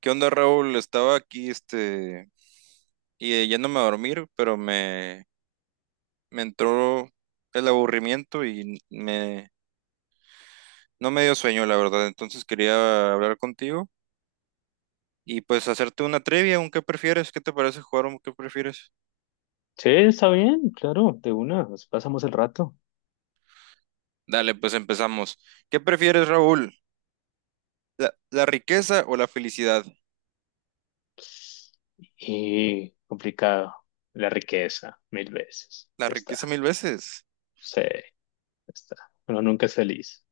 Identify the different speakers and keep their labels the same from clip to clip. Speaker 1: ¿Qué onda, Raúl? Estaba aquí, y yéndome a dormir. Pero me entró el aburrimiento, no me dio sueño, la verdad. Entonces quería hablar contigo y pues hacerte una trivia, un qué prefieres, qué te parece jugar un qué prefieres.
Speaker 2: Sí, está bien, claro, de una, nos pasamos el rato.
Speaker 1: Dale, pues empezamos. ¿Qué prefieres, Raúl? ¿La riqueza o la felicidad?
Speaker 2: Y complicado, la riqueza, mil veces.
Speaker 1: La
Speaker 2: Ya
Speaker 1: riqueza
Speaker 2: está,
Speaker 1: mil veces.
Speaker 2: sí, ya está. Uno nunca es feliz.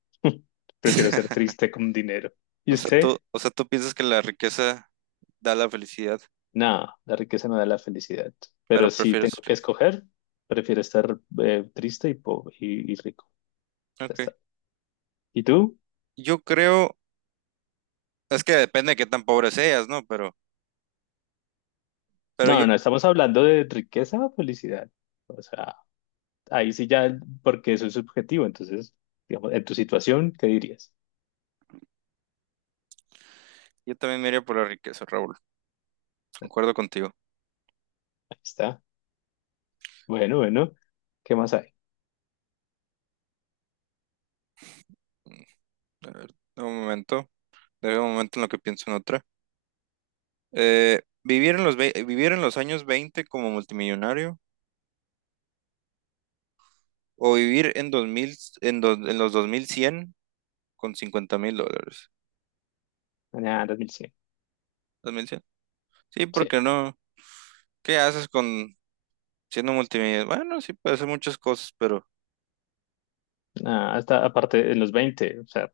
Speaker 2: Prefiero ser triste con dinero. ¿Y usted?
Speaker 1: O sea, tú piensas que la riqueza da la felicidad,
Speaker 2: No, la riqueza no da la felicidad.
Speaker 1: pero
Speaker 2: Pero si
Speaker 1: prefieres
Speaker 2: tengo que
Speaker 1: rico.
Speaker 2: escoger, prefiero estar triste y pobre y, rico. Ya
Speaker 1: Ok.
Speaker 2: está. ¿Y tú?
Speaker 1: Yo creo Es que depende de qué tan pobre seas, ¿no? Pero
Speaker 2: No,
Speaker 1: yo,
Speaker 2: no, no, estamos hablando de riqueza o felicidad. O sea, ahí sí ya, porque eso es subjetivo. Entonces, digamos, en tu situación, ¿qué dirías?
Speaker 1: yo también me iría por la riqueza, Raúl. Concuerdo contigo.
Speaker 2: Ahí está. Bueno, bueno. ¿Qué más hay?
Speaker 1: Mm, A ver, dame un momento. Dame un momento en lo que pienso en otra. ¿Vivir vivir en los años 20 como multimillonario o vivir en 2000 en, dos- en los 2100 con 50.000 dólares?
Speaker 2: Ah, 2100.
Speaker 1: 2100. Sí,
Speaker 2: Sí.
Speaker 1: porque no. ¿Qué haces con siendo multimillonario? Bueno, sí, puedes hacer muchas cosas, pero
Speaker 2: Ah, hasta aparte en los veinte. O sea,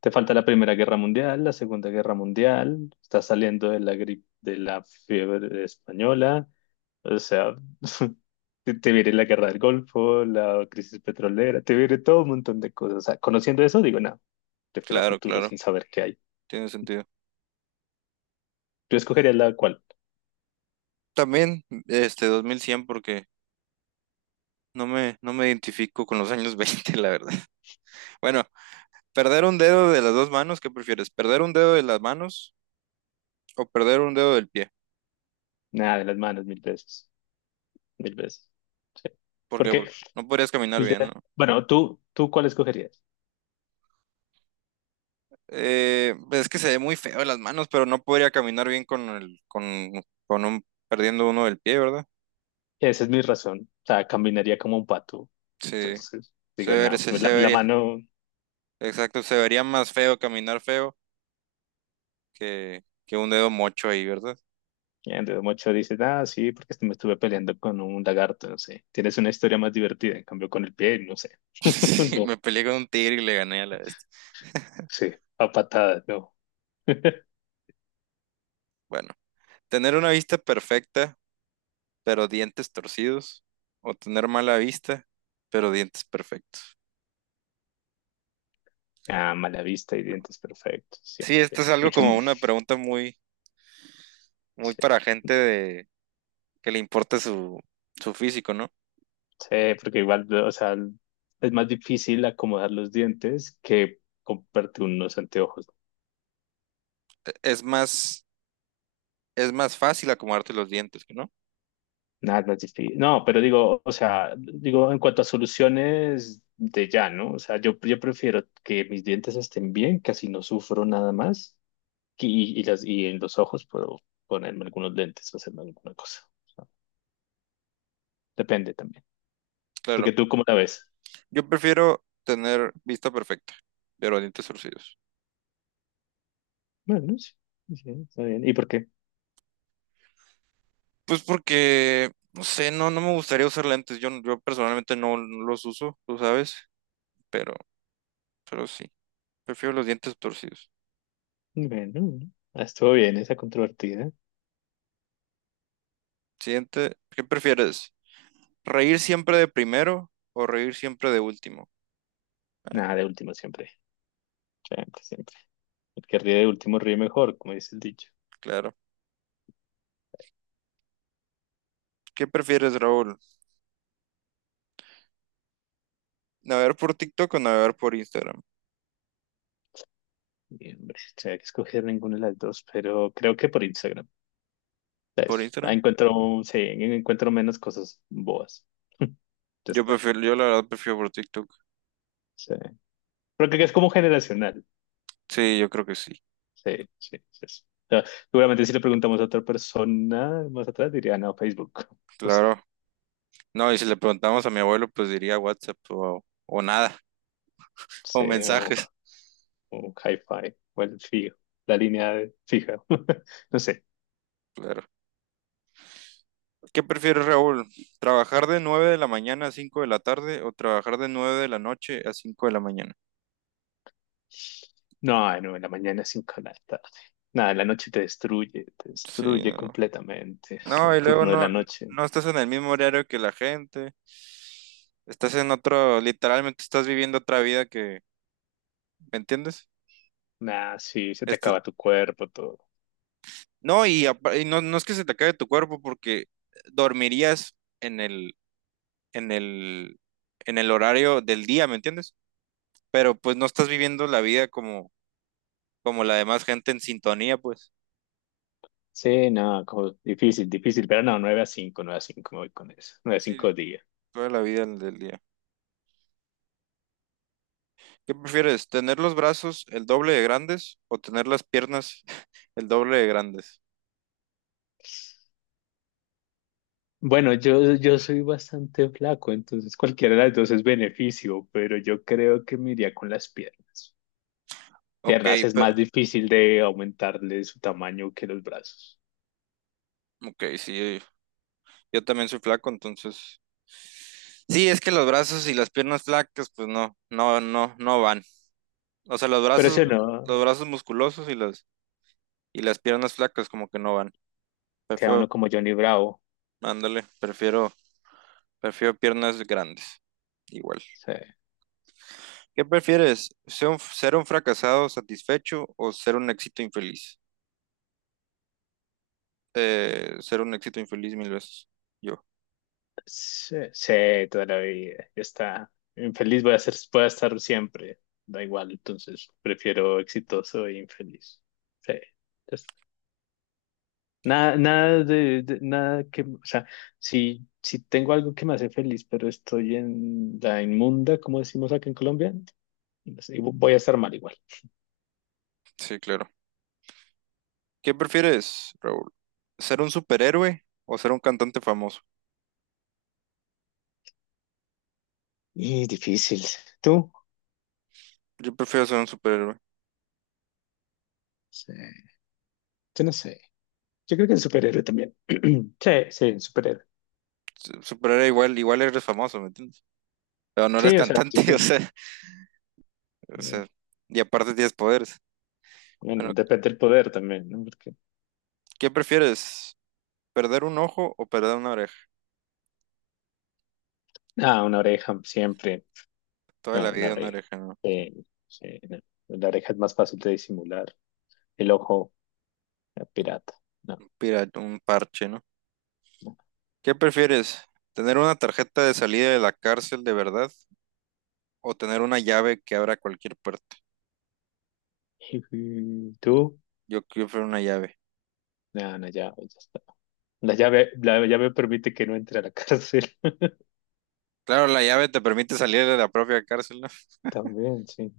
Speaker 2: te falta la Primera Guerra Mundial, la Segunda Guerra Mundial. Estás saliendo de la gripe, de la fiebre española. O sea, te viene la Guerra del Golfo, la crisis petrolera, te viene todo un montón de cosas. O sea, conociendo eso, digo, no, prefiero a
Speaker 1: claro,
Speaker 2: futuro
Speaker 1: claro,
Speaker 2: sin saber qué hay.
Speaker 1: tiene sentido.
Speaker 2: ¿Tú escogerías la cual?
Speaker 1: También, 2100, porque no me identifico con los años 20 veinte, la verdad. Bueno, perder un dedo de las dos manos. ¿Qué prefieres? ¿Perder un dedo de las manos o perder un dedo del pie?
Speaker 2: Nada, de las manos, mil veces. Mil veces. Sí.
Speaker 1: ¿Por qué?
Speaker 2: Porque
Speaker 1: Porque no podrías caminar
Speaker 2: el de...
Speaker 1: bien, ¿no?
Speaker 2: Bueno, ¿tú cuál escogerías?
Speaker 1: Pues es que se ve muy feo las manos, pero no podría caminar bien con un, perdiendo uno del pie, ¿verdad?
Speaker 2: Esa es mi razón. O sea, caminaría como un pato.
Speaker 1: Sí,
Speaker 2: Entonces,
Speaker 1: se
Speaker 2: digo,
Speaker 1: vería,
Speaker 2: nada,
Speaker 1: se,
Speaker 2: pues la,
Speaker 1: se
Speaker 2: la
Speaker 1: vería,
Speaker 2: mano...
Speaker 1: exacto, se vería más feo caminar feo que un dedo mocho ahí, ¿verdad?
Speaker 2: El dedo mocho dice, ah, sí, porque este me estuve peleando con un lagarto, no sé. Tienes una historia más divertida, en cambio con el pie, no sé.
Speaker 1: Sí,
Speaker 2: No,
Speaker 1: me peleé con un tigre y le gané a la bestia.
Speaker 2: sí, a patadas, no.
Speaker 1: Bueno, tener una vista perfecta pero dientes torcidos, o tener mala vista, pero dientes perfectos.
Speaker 2: Ah, mala vista y dientes perfectos, sí.
Speaker 1: Sí, esto
Speaker 2: Sí.
Speaker 1: es algo
Speaker 2: Mucho,
Speaker 1: como una pregunta muy, muy
Speaker 2: sí.
Speaker 1: para gente de que le importa su físico, ¿no?
Speaker 2: Sí, porque igual, o sea, es más difícil acomodar los dientes que comprarte unos anteojos.
Speaker 1: Es más, es más fácil acomodarte los dientes, ¿no?
Speaker 2: Nada, es más difícil. No, pero digo, o sea, digo, en cuanto a soluciones de ya, ¿no? O sea, yo prefiero que mis dientes estén bien, casi no sufro nada más, y en los ojos puedo ponerme algunos lentes o hacerme alguna cosa. O sea, depende también.
Speaker 1: Claro.
Speaker 2: Porque tú, ¿cómo la ves?
Speaker 1: Yo prefiero tener vista perfecta, pero dientes torcidos.
Speaker 2: Bueno, sí, sí, está bien. ¿Y por qué?
Speaker 1: Pues porque, no sé, no me gustaría usar lentes. Yo personalmente no los uso, tú sabes, pero, pero sí. Prefiero los dientes torcidos.
Speaker 2: Bueno, estuvo bien esa controvertida.
Speaker 1: Siguiente, ¿qué prefieres? ¿Reír siempre de primero o reír siempre de último?
Speaker 2: Nada, de último siempre. Siempre, siempre. El que ríe de último ríe mejor, como dice el dicho.
Speaker 1: Claro. ¿Qué prefieres, Raúl? ¿Navegar por TikTok o navegar por Instagram?
Speaker 2: Y, hombre, tendría que escoger ninguna de las dos, pero creo que por Instagram.
Speaker 1: ¿Por
Speaker 2: ¿Sabes? Ah,
Speaker 1: Instagram?
Speaker 2: encuentro, sí, encuentro menos cosas boas. Ya
Speaker 1: Yo
Speaker 2: está.
Speaker 1: prefiero, yo la verdad prefiero por TikTok.
Speaker 2: Sí. pero creo que es como generacional.
Speaker 1: Sí, yo creo que sí.
Speaker 2: Sí, sí, sí. Sí. O sea, seguramente si le preguntamos a otra persona más atrás, diría, no, Facebook. No sé.
Speaker 1: Claro. No, y si le preguntamos a mi abuelo, pues diría WhatsApp o nada, o
Speaker 2: Sí, o,
Speaker 1: mensajes.
Speaker 2: o Hi-Fi, o el fijo, la línea de fija. No sé.
Speaker 1: Claro. ¿Qué prefieres, Raúl? ¿Trabajar de 9 de la mañana a 5 de la tarde o trabajar de 9 de la noche a 5 de la mañana?
Speaker 2: No, no, en la mañana es 5 de la tarde. Nada, la noche te
Speaker 1: Sí,
Speaker 2: destruye
Speaker 1: no,
Speaker 2: completamente. Es
Speaker 1: No,
Speaker 2: el
Speaker 1: y luego
Speaker 2: turno de
Speaker 1: no,
Speaker 2: la noche.
Speaker 1: no estás en el mismo horario que la gente. Estás en otro, literalmente estás viviendo otra vida que, ¿me entiendes?
Speaker 2: Nada, sí, se te
Speaker 1: Estás-
Speaker 2: acaba tu cuerpo, todo.
Speaker 1: no, y no es que se te acabe tu cuerpo, porque dormirías en el, en el, en el horario del día, ¿me entiendes? Pero pues no estás viviendo la vida como la demás gente en sintonía, pues.
Speaker 2: Sí, no, como difícil, difícil, pero no, 9 a 5, 9 a cinco, me voy con eso. 9 a
Speaker 1: Sí,
Speaker 2: cinco días.
Speaker 1: toda la vida del día. ¿Qué prefieres, tener los brazos el doble de grandes o tener las piernas el doble de grandes?
Speaker 2: Bueno, yo soy bastante flaco, entonces cualquiera de las dos es beneficio, pero yo creo que me iría con las piernas.
Speaker 1: Ok,
Speaker 2: Piernas es
Speaker 1: pe-
Speaker 2: más difícil de aumentarle su tamaño que los brazos.
Speaker 1: ok, sí, yo también soy flaco, entonces. Sí, es que los brazos y las piernas flacas, pues no van. O sea, los
Speaker 2: Pero
Speaker 1: brazos,
Speaker 2: eso no,
Speaker 1: los brazos musculosos y las piernas flacas como que no van.
Speaker 2: queda
Speaker 1: Prefiero,
Speaker 2: uno como Johnny Bravo.
Speaker 1: ándale, prefiero piernas grandes. Igual.
Speaker 2: Sí.
Speaker 1: ¿Qué prefieres? ¿Ser un fracasado satisfecho o ser un éxito infeliz? Ser un éxito infeliz mil veces. Yo,
Speaker 2: Sí, sí, toda la vida. Ya está. Infeliz voy a ser, voy a estar siempre. Da igual, entonces prefiero exitoso e infeliz. Sí, ya está. Nada, nada de, nada que, o sea, si tengo algo que me hace feliz, pero estoy en la inmunda, como decimos acá en Colombia, no voy a estar mal igual.
Speaker 1: sí, claro. ¿Qué prefieres, Raúl? ¿Ser un superhéroe o ser un cantante famoso?
Speaker 2: Y difícil. ¿Tú?
Speaker 1: Yo prefiero ser un superhéroe.
Speaker 2: Sí. Yo no sé. Yo creo que el superhéroe también. Sí, sí, el superhéroe.
Speaker 1: Superhéroe, igual, igual eres famoso, ¿me entiendes? Pero no eres
Speaker 2: Sí, o sea, sí,
Speaker 1: cantante, o
Speaker 2: sí.
Speaker 1: sea, o sea, y aparte tienes poderes.
Speaker 2: Bueno,
Speaker 1: Bueno,
Speaker 2: depende del poder también, ¿no? Porque,
Speaker 1: ¿qué prefieres? ¿Perder un ojo o perder una oreja?
Speaker 2: ah, una oreja siempre,
Speaker 1: Toda la
Speaker 2: ah, una
Speaker 1: vida una
Speaker 2: oreja.
Speaker 1: oreja, ¿no?
Speaker 2: Eh, sí, no. La oreja es más fácil de disimular. El ojo, pirata. No,
Speaker 1: Un parche, ¿no?
Speaker 2: no.
Speaker 1: ¿Qué prefieres? ¿Tener una tarjeta de salida de la cárcel de verdad o tener una llave que abra cualquier puerta?
Speaker 2: Ujú. ¿Tú?
Speaker 1: Yo prefiero una llave.
Speaker 2: No, no, ya, ya está. La llave permite que no entre a la cárcel.
Speaker 1: Claro, la llave te permite salir de la propia cárcel, ¿no?
Speaker 2: También, sí.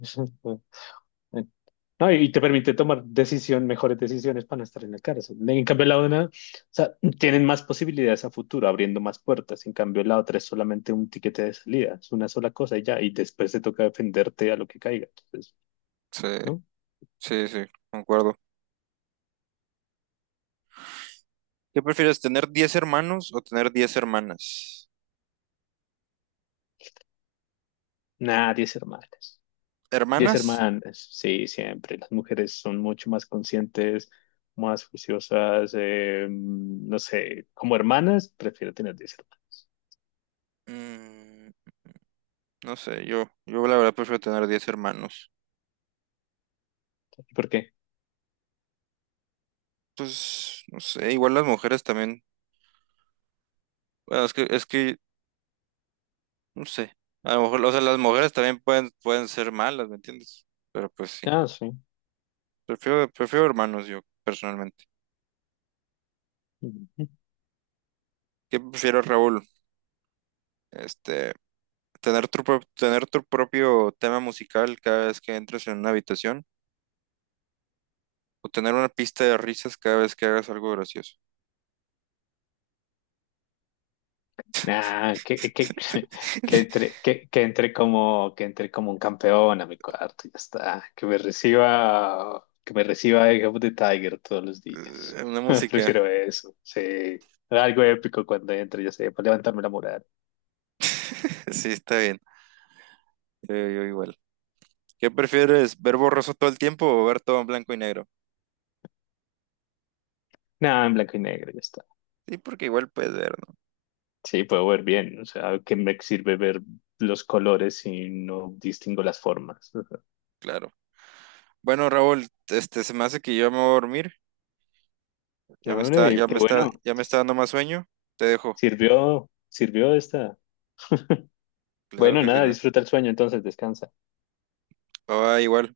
Speaker 2: No, y te permite tomar decisión, mejores decisiones para no estar en la cárcel. En cambio, la una, o sea, tienen más posibilidades a futuro, abriendo más puertas. En cambio, la otra es solamente un tiquete de salida, es una sola cosa y ya, y después te toca defenderte a lo que caiga. Entonces,
Speaker 1: Sí,
Speaker 2: ¿no?
Speaker 1: sí, sí, concuerdo. ¿Qué prefieres, tener 10 hermanos o tener 10 hermanas?
Speaker 2: Nada, 10 hermanas. Diez
Speaker 1: ¿Hermanas?
Speaker 2: hermanas, sí, siempre. Las mujeres son mucho más conscientes, más juiciosas, no sé, como hermanas, prefiero tener 10 hermanas.
Speaker 1: Mm, no sé, yo la verdad prefiero tener 10 hermanos.
Speaker 2: ¿Por qué?
Speaker 1: Pues, no sé, igual las mujeres también. Bueno, es que, no sé. A lo mejor, o sea, las mujeres también pueden ser malas, ¿me entiendes? Pero pues sí.
Speaker 2: Ah, sí.
Speaker 1: Prefiero hermanos yo, personalmente. ¿Qué prefiero, Raúl? Este, tener tu propio tema musical cada vez que entres en una habitación o tener una pista de risas cada vez que hagas algo gracioso.
Speaker 2: Nah, que entre, que entre como un campeón a mi cuarto, ya está. Que me reciba Eye of the Tiger todos los días.
Speaker 1: Una música.
Speaker 2: Prefiero eso, sí. Algo épico cuando entre, ya sé, para levantarme la moral.
Speaker 1: Sí, está bien. Yo igual. ¿Qué prefieres, ver borroso todo el tiempo o ver todo en blanco y negro?
Speaker 2: Nada, en blanco y negro, ya está.
Speaker 1: Sí, porque igual puedes ver, ¿no?
Speaker 2: Sí, puedo ver bien, o sea, ¿qué me sirve ver los colores si no distingo las formas? Ajá.
Speaker 1: Claro. Bueno, Raúl, se me hace que yo me voy a dormir. Ya me está,
Speaker 2: Hombre,
Speaker 1: ya me
Speaker 2: qué
Speaker 1: está,
Speaker 2: bueno,
Speaker 1: ya me está dando más sueño. Te dejo.
Speaker 2: sirvió, sirvió esta.
Speaker 1: Claro
Speaker 2: Bueno,
Speaker 1: que
Speaker 2: nada,
Speaker 1: sirve.
Speaker 2: disfruta el sueño, entonces descansa.
Speaker 1: Bye, bye, igual.